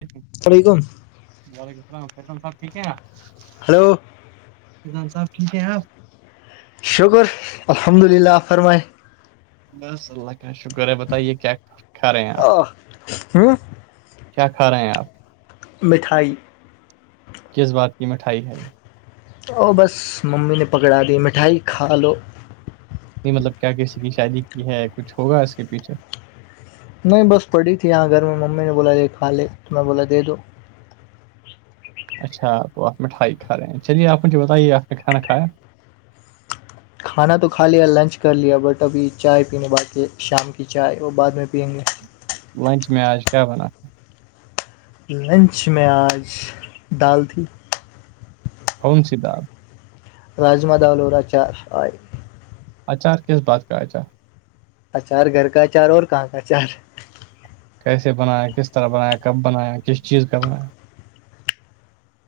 جٹھ السل علیکم وعلیکم السلام فیضان صاحب ٹھیک ہیں ہلو جضان صاحب ٹھیک ہیں آپ شکر الحمد للہ فرمائے بس اللہ کا شکر ہے بتائیے کیا کھا رہے ہیں آپ آہ، ہوں کیا کھا رہے ہیں آپ میٹھائی کس بات کی مٹھائی ہے اورو بس ممی نے پکڑا دی مٹھائی کھا لو یہ مطلب کیا کسی کی شادی کی ہے کچھ ہوگا اس کے پیچھے نہیں بس پڑی تھی یہاں گھر میں ممی نے بولا یہ کھا لے تو میں بولا دے دو اچھاپ تو آپ میںٹھائی کھا رہے ہیں چلیے آپ مجھے بتائیے آپ نے کھانا کھایا کھانا تو کھا لیا لنچ کر لیا بٹ ابھی چائے پینے باقی شام کی چائے وہ بعد میں پئیں گے لنچ میںی آج کیا بنا لنچ میں آج ڈال تھی کون سی د آپ راجما دالوورا چار آچار کس بات کا اچار اچار گھر کا اچار اور کہاں کا اچار کیسے بنایا کس طرح بنایا کب بنایا کس چیز کا بنایا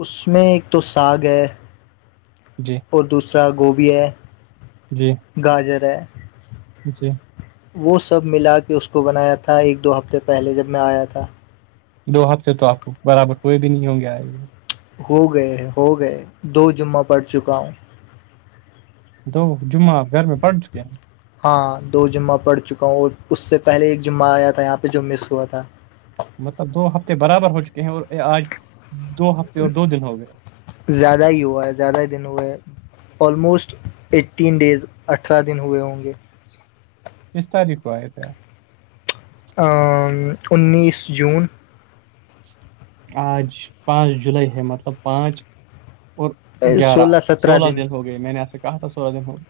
اس میں ایک تو ساگ ہے جی اور دوسرا گوبھی ہے جی گاجر ہے جی وہ سب ملا کے اس کو بنایا تھا ایک دو ہفتے پہلے جب میں آیا تھا دو ہفتے تو آپ کو برابر کوئی بھی نہیں ہوں گے آئے گ ہو گئے ہو گئے دو جمعہ پڑ چکا ہوں دو جمعہ گھر میں پڑھ چکے ہیں ہاں دو جمعہ پڑ چکا ہوں اور اس سے پہلے ایک جمعہ آیا تھا یہاں پہ جو مس ہوا تھا مطلب دو ہفتے برابر ہو چکے ہیں اور آج دو ہفتے اور دو دن ہو گیا زیادہ ہی ہوا ہے زیادہ ہی دن ہوئے ہیں آلموسٹ ایٹین ڈیز اٹھارہ دن ہوئے ہوں گے کس تاریخ کو آئے تھے آپ انیس جون آج پانچ جولائی ہے مطلب پانچ اور گیارہ سولہ سترہ سولہ دن ہو گئے میں نے آپ سے کہا تھا سولہ دن ہوئے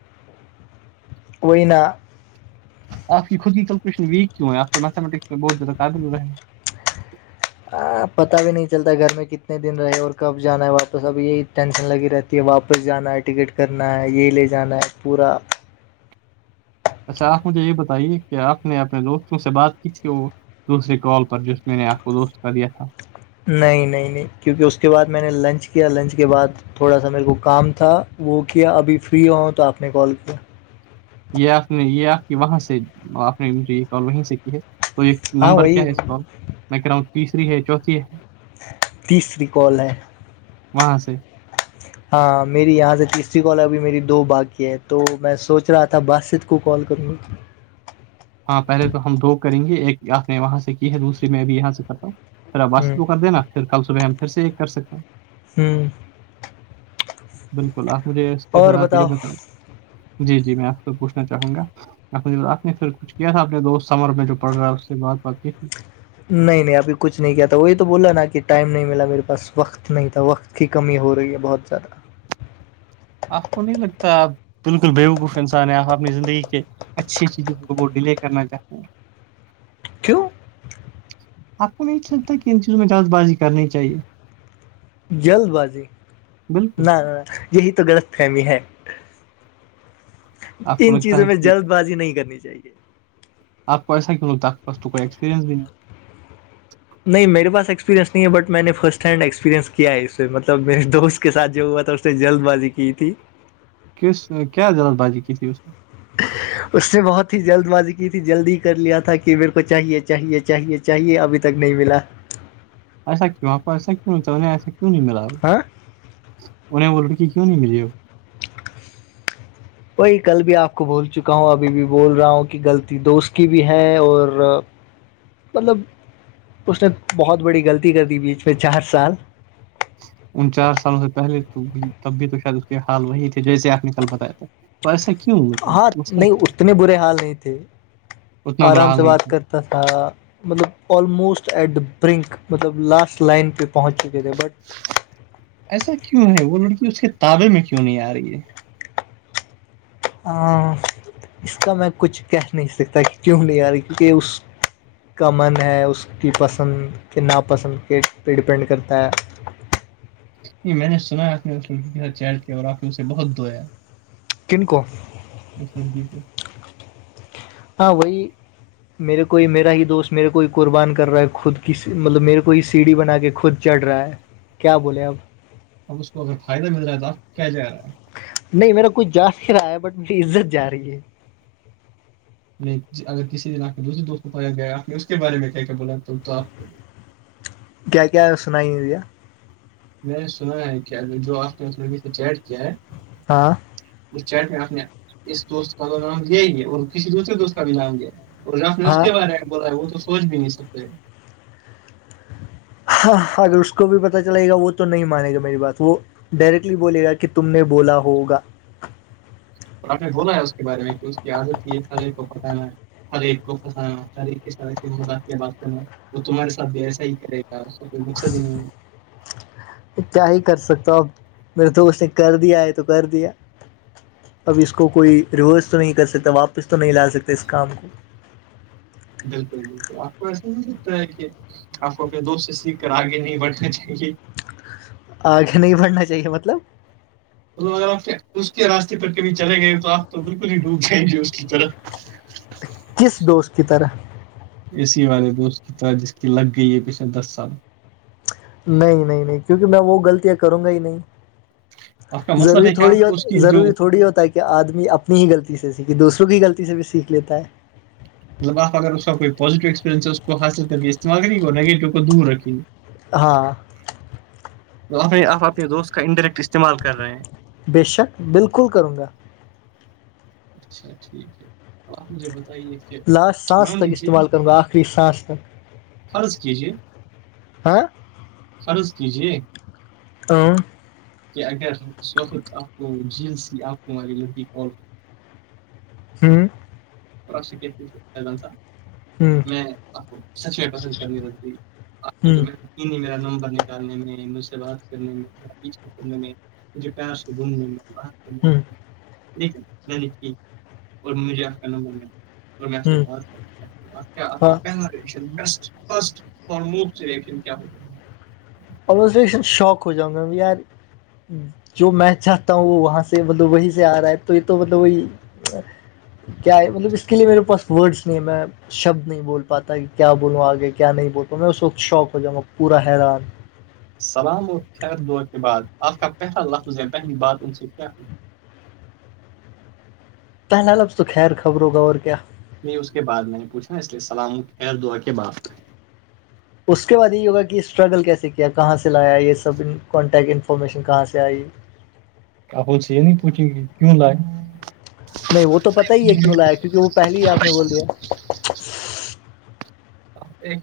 [inaudible] [inaudible] آپ کی خود کیلکوشن ویک کیوں ہے آپ تو میھمیٹکس میں بہت زیادہ قابل ہو رہے ہیں پتہ بھی نہیں چلتا گھر میں کتنے دن رہے اور کب جانا ہے واپس اب یہی ٹینشن لگی رہتی کہ واپس جانا ہے ٹکٹ کرنا ہے یہ لے جانا ہے پورا اچھا آپ مجھے یہ بتائیے کہ آپ نے اپنے دوستوں سے بات کی تھی وہ دوسرے کال پر جوس میں نے آپ کو دوست کا دیا تھا نہیں نہیں نہیں کیونکہ اس کے بعد میں نے لنچ کیا لنچ کے بعد تھوڑا سا میرے کو کام تھا وہ کیا ابھی فری ہو ہوں تو آپ نے کال کیا یہ آپ نے یہ آپ کی وہاں سے آپ نے مجھے یہ کال وہیں سے کی ہے تو یہ ہاں نمبر کیا وہی ہے اس کو میں کہہ رہا ہوں تیسری ہے چوتھی ہے تیسری کال ہے وہاں سے ہاں میری یہاں سے تیسری کالب بھی میری دو باغی ہے تو میں سوچ رہا تھا باسط کو کال کروں ہاں پہلے تو ہم دو کریں گے ایک آپ نے وہاں سے کی ہے دوسری میں بھی یہاں سے کرتا ہوں پھر اب آس ہ تو کو کر دینا پھر کل صبح ہم پھر سے یہ کر سکتے ہیں ہوں بالکل آپ مجھے اس کے اور حات یہ بتاؤ بتائیں جی جی میں آپ سے پوچھنا چاہوں گا آپ نے پھر کچھ کیا تھا اپنے دوست سمر میں جو پڑ رہا ہے اس سے بات بات تھی نہیں نہیں ابھی کچھ نہیں کیا تھا وہی تو بولا نا کہ ٹائم نہیں ملا میرے پاس وقت نہیں تھا وقت کی کمی ہو رہی ہے بہت زیادہ آپ کو نہیں لگتا آپ بالکل بیوقوف انسان ہیں آپ اپنی زندگی کے اچھی چیزیں کو وہ ڈیلے کرنا چاہتے ہیں کیوں آپ کو نہیں لگتا کہ ان چیزوں میں جلد بازی کرنی چاہیے جلد بازی بالکل نہ یہی تو غلط فہمی ہے آپ کو انن لگتا چیزوں ہے میں کہ جلد بازی نہیں کرنی چاہیے آپ کو ایسا کہ لوگ تو کوئی ایکسپرینس نہیں ہے نہیں میرے پاس ایکسپیرئنس نہیں ہے بٹ میں نے فسٹ ہینڈ ایکسپیرریئنس کیا ہے اس سے مطلب میرے دوست اس کے ساتھ جو ہوا تھا اس نے جلد بازی کی تھی کس کیا ضرت باجے ک تی اس نے بہت ہی جلد بازی کی تھی جلد ہی کر لیا تھا کہ میرے کو چاہیے چاہیے چاہیے چاہیے ابھی تک نہیں ملا ایسا کیاں پر ایسا کیوں ایسا کیوں نہیں ملا [unintelligible] انہیں بولڑ کیوں نہیں ملے ہو [unintelligible] بی کل بھی آپ کو بھول چکا ہوں ابھی بھی بول رہا ہوں کہ غلط دوست کی بھی ہے اور مطلب اس نے بہت بڑی غلطی کر دی بیچ میں چار سال ان چار سالوں سے پہلے تو تب بھی تو شاید اس کے حال وہی تھے جیسے آپ نے کل بتایا تھا پیسا کیوں مطلب ہاں مسئلہ نہیں کیا ہے اتنے برے حال نہیں تھے اتنا برا آرام حال سے نہیں بات تھا کرتے تا مطلب آلموسٹ ایٹ دا برنک مطلب لاسٹ لائن پہ پہنچ چکے تھے بٹ ایسا کیوں ہے وہ لڑکی اس کے تعابے میں کیوں نہیں آ رہی ہے اس کا میں کچھ کہہ نہیں سکتا کہ کیوں نہیں آ رہا کیونکہ اس کا من ہے اس کی پسند کے ناپسند کے پہ ڈیپینڈ کرتا ہے ج میں نے سنا آپ نے اس لڑکی کے ساتھ چیر کیا اور آپ نے اسے بہت دھویا کنکو ا سر ج س ہاں وہی میرے کوئی میرا ہی دوست میرے کوئی قربان کر رہا ہے خود کی مطلب میرے کوئی سیڑھی بنا کے خود چڑھ رہا ہے کیا بولے اب اب اس کو اگر فائدہ مل رہا ہے تو آپ کیا جےا رہے ہیں نہیں میرا کچھ جا نہیں رہا ہے بٹ میری عزت جا رہی ہے نہیں اگر کسی دن آپ نے دوسرے دوست کو پتایا گیا آپ نے اس کے بارے میں کیا کیا بولا تو تو آپ کو کیا کیا سنائی بھیا میں سنا ہے کیا ا جو آپ کےس لوگی سے چیٹ کیا ہے ہاں اس چٹ میں آپ نے اس دوست کا نام دیا ہی ہے اور کسی دوسرے دوست کا بھی نام دیا اور رف نے اس ہاں کے بارے میں بولا ہے وہ تو سوچ بھی نہیں سکتے ہاں اگر اس کو بھی پت چلے گا وہ تو نہیں مانے گا میری بات وہ ڈائریکٹلی بولے گا کہ تم نے بولا ہوگا اور آپ نے بولا ہے اس کے بارے میں کہ اس کی عادت کی ہے سارے کو بتانا ہے ہر ایک کو ہر ایک کے سات ای مذاق کے بات کرنا وہ تمہارے ساتھ بھی ایسا ہی کرے گا ا بک د کیا ہی کر سکتا ہوں اپ میرے دوست نے کر دیا ہے تو کر دیا اب اس کو کوئی ریورس تو نہیں کر سکتا واپس تو نہیں لا سکتے اس کام کو بالکل بالکل آپ کو ایسا نہیں لگتا ہے کہ آپ کو اپنے دوست سے سیکھ کر آگے نہیں بڑھنا چاہیے آگے نہیں بڑھنا چاہیے مطلب م اگر آپ اس کے راستے پر کبھی چلے گئے تو آپ تو بالکل ہی ڈوب جائیں گے اس کی طرف کس دوست کی طرح اے سی والے دو اس کی طرح جس کی لگ گئی ہے پچھلے دس سال نہیں نہیں نہیں کیونکہ میں وہ غلطیاں کروں گا ہی نہیں آپ کا مطلب ضوری ہے کہ تھوڑی ہو آپ اس کی جو ضروری تھوڑی ہوتا ہے کہ آدمی اپنی ہی غلطی سے سیکھے دوسروں کی ہی غلطی سے بھی سیکھ لیتا ہے مطلب آ اگر اس کا کوئی پیٹیو ایکسپیررینس کو حاصل کریے اسعمال کرے نگیٹو کو دور رکھیے ہاں تو آپ اپنے دوست کا انڈائریکٹ استعمال کر رہے ہیں بے شک بالکل کروں گا اچھا ٹھیک ہے ا آپ مجھے بتائیے کہ لاسٹ سانس مان تک لیجیے استعمال کروں ب آخری سانس تک فرض کیجیے آاں فرض کیجے ہ کہ اگر اس وقت آپ کو جینس کی آپ کو ہماری لڑکی ہوں ر شک پن ہوں میں آپ کو سچ پسند کرنی ہوں یہ نہیں میرا نمبر نکالنے میں مجھ سے بات کرنے میں پیچھر کرنے میں مجھے پیار سے گھوم ل میرے با ہوں ٹھیک ہے میں نہیں ٹھیک اور مجھے آپ کا نمبر ملا اور میں آپ سے ہوں بات کر رہ ہاں ہوں [unintelligible] اورے شوق ہو جاؤں گا یار جو میں چاہتا ہوں وہ وہاں سے مطلب وہی سے آ رہا ہے تو یہ تو مطلب وہی کیا ہے مطلب اس کے لیے میرے پاس ورڈس نہیں ہے میں شبد نہیں بول پاتا کہ کیا بولوں آگے کیا نہیں بولتاوں میں اس وقت شوق ہو جاؤںا پورا حیران سلام اور خیر دع کے بعد آپ کا پہتلا لفظ ہے پہلی بات ان سے کیا ہو پہنال اب تو خیر خبرو کا اور کیا نہیں اس کے بعد میں نے پوچھ نا اسے السلام خیر دعا کے بعد اس کے بعد یہ یوگا کی اسٹرگل کیسے کیا کہاں سے لایا یہ سب کانٹیکٹ انفارمیشن کہاں سے آئی اپ سے نہیں پوچیں گی کیوں لائے نہیں وہ تو پتا ہی ہے کیوں لایا ہے کیونکہ وہ پہلے ہی آپ نے بول دیا آپ ایک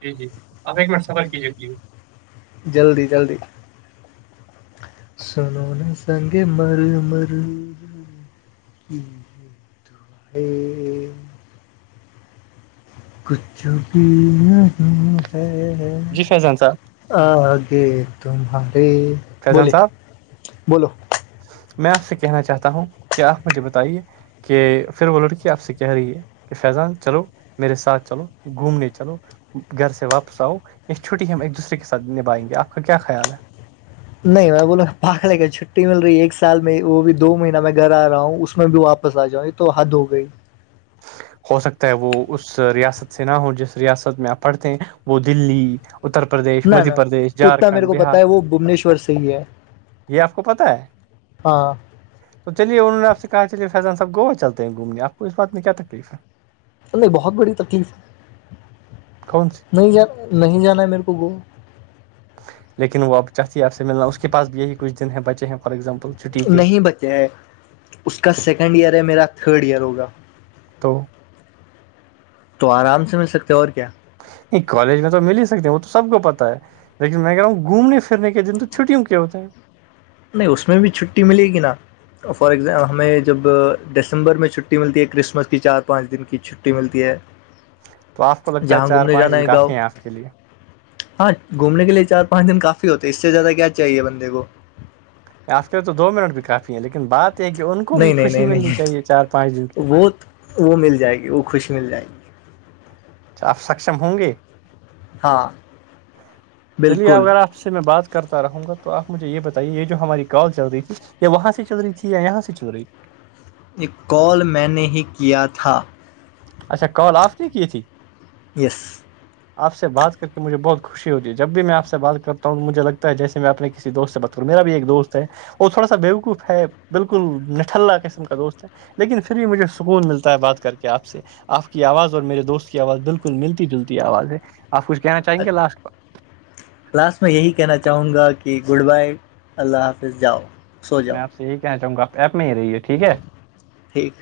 جی جی آپ ایک منٹ سفر کیجیے گلی جلدی جلدی سنو نے سنگے مر مر [unintelligible] کچھ بھی نہیں ہے جی فیضان س آگے تمہارے فیضان بولے صاحب بولو میں آپ سے کہنا چاہتا ہوں کیا آپ مجھے بتائیے کہ پھر وہ لڑکی آپ سے کہہ رہی ہے کہ فیضان چلو میرے ساتھ چلو گھومنے چلو گھر سے واپس آؤ یا چھٹی ہم ایک دوسرے کے ساتھ نبھائیں گے آپ کا کیا خیال ہے نہیں میں بول پاھڑے کا چھٹی مل رہی ہے ایک سال میں وہ بھی دو مہین میں گھر آ رہا ہوں اس میں بھی واپس آ جاؤں تو حد ہو گئی ہو سکتا ہے وہ اس ریاست سے نہ ہو جس ریاست میں آپ پڑھتے ہیں وہ دلی اتر پردیش نہ مدھیہ نہ پردیش اتنا میرے جھارکھنڈ کو بہار پتا ہے وہ بھبنیشور سے ہی ہے یہ آپ کو پتا ہے ہاں تو چلیے انہوں نے آپ سے کہا چلیے فیضان صاحب گوا چلتے ہیں گھومنے آپ کو اس بات میں کیا تکلیف ہے نہیں بہت بڑی تکلیف ہے کون سی نہیں جان نہیں جانا ہے میرے کو گا لیکن وہ چات ہی آپ سے ملنا اس کے پاس بھی یہی کچھ دن ہے بچے ہیں فار ایگزامپل چھٹی کے نہیں بچے ہے اس کا سیکنڈ ایئر ہے میرا تھرڈ ایئر ہوگا تو تو آرام سے مل سکتے اور کیا یہ کالج میں تو مل ہی سکتے ہیں وہ تو سب کو پتہ ہے لیکن میں کہ رہا ہوں گھومنےھرنے کے دن تو چھٹیوں کے ہوتے ہیں نہیں اس میں بھی چھٹی ملے گی نا فار ایگزامپل ہمیں جب دسمبر میں چھٹی ملتی ہے کرسمس کی چار پانچ دن کی چ چھٹی ملتی ہے تو آپ کو لگتا ہے جہاں چار گھومنے پانچ جانا دن ہے کافی گاؤں ہیں آپ کے لیے ہاں گھومنے کے لیے چار پانچ دن کافی ہوتے اس سے زیادہ کیا چاہیے بندے کو یافتے تو دو منٹ بھی کافی ہیں لیکن بات یہ ہے کہ ان کو بھی نہیں نہیں خوشی نہیں ملنی نہیں چاہیے چار پانچ دن کی وہ وہ مل جائے گی وہ خوش مل جائے گی تو آپ سکچم ہوں گے ہاں چلیے ا بالکل اگر آپ اس سے میں بات کرتا رہوں گا تو آپ مجھے یہ بتائیے یہ جو ہماری کال چل رہی تھی یہ وہاں سے چل رہی تھی یا یہاں سے چل رہی تھی ایک کال میں نے ہی کیا تھا اچھا کال آف ت کی تھی یس آپ سے بات کر کے مجھے بہت خوش خوشی ہو جی جب بھی میں آپ سے بات کرتا ہوں مجھے لگتا ہے جیسے میں اپ کسی دوست سے بات کروں میرا بھی ایک دوست ہے اور تھوڑا سا بیوقوف ہے بالکل نٹھلہ قسم کا دوست ہے لیکن پھر بھی مجھے سکون ملتا ہے بات کر کے آپ سے آپ کی آواز اور میرے دوست کی آواز بالکل ملتی جلتی آواز ہے آپ کچھ کہنا چاہیں گے لاسٹ لاسٹ میں یہی کہنا چاہوں گا کہ گڈ بائے اللہ حافظ جاؤ سو جاؤ میں آپ سے یہی کہ چاہوں گا آ ایپ میں ہی رہیے ٹھیک ہے ٹھیک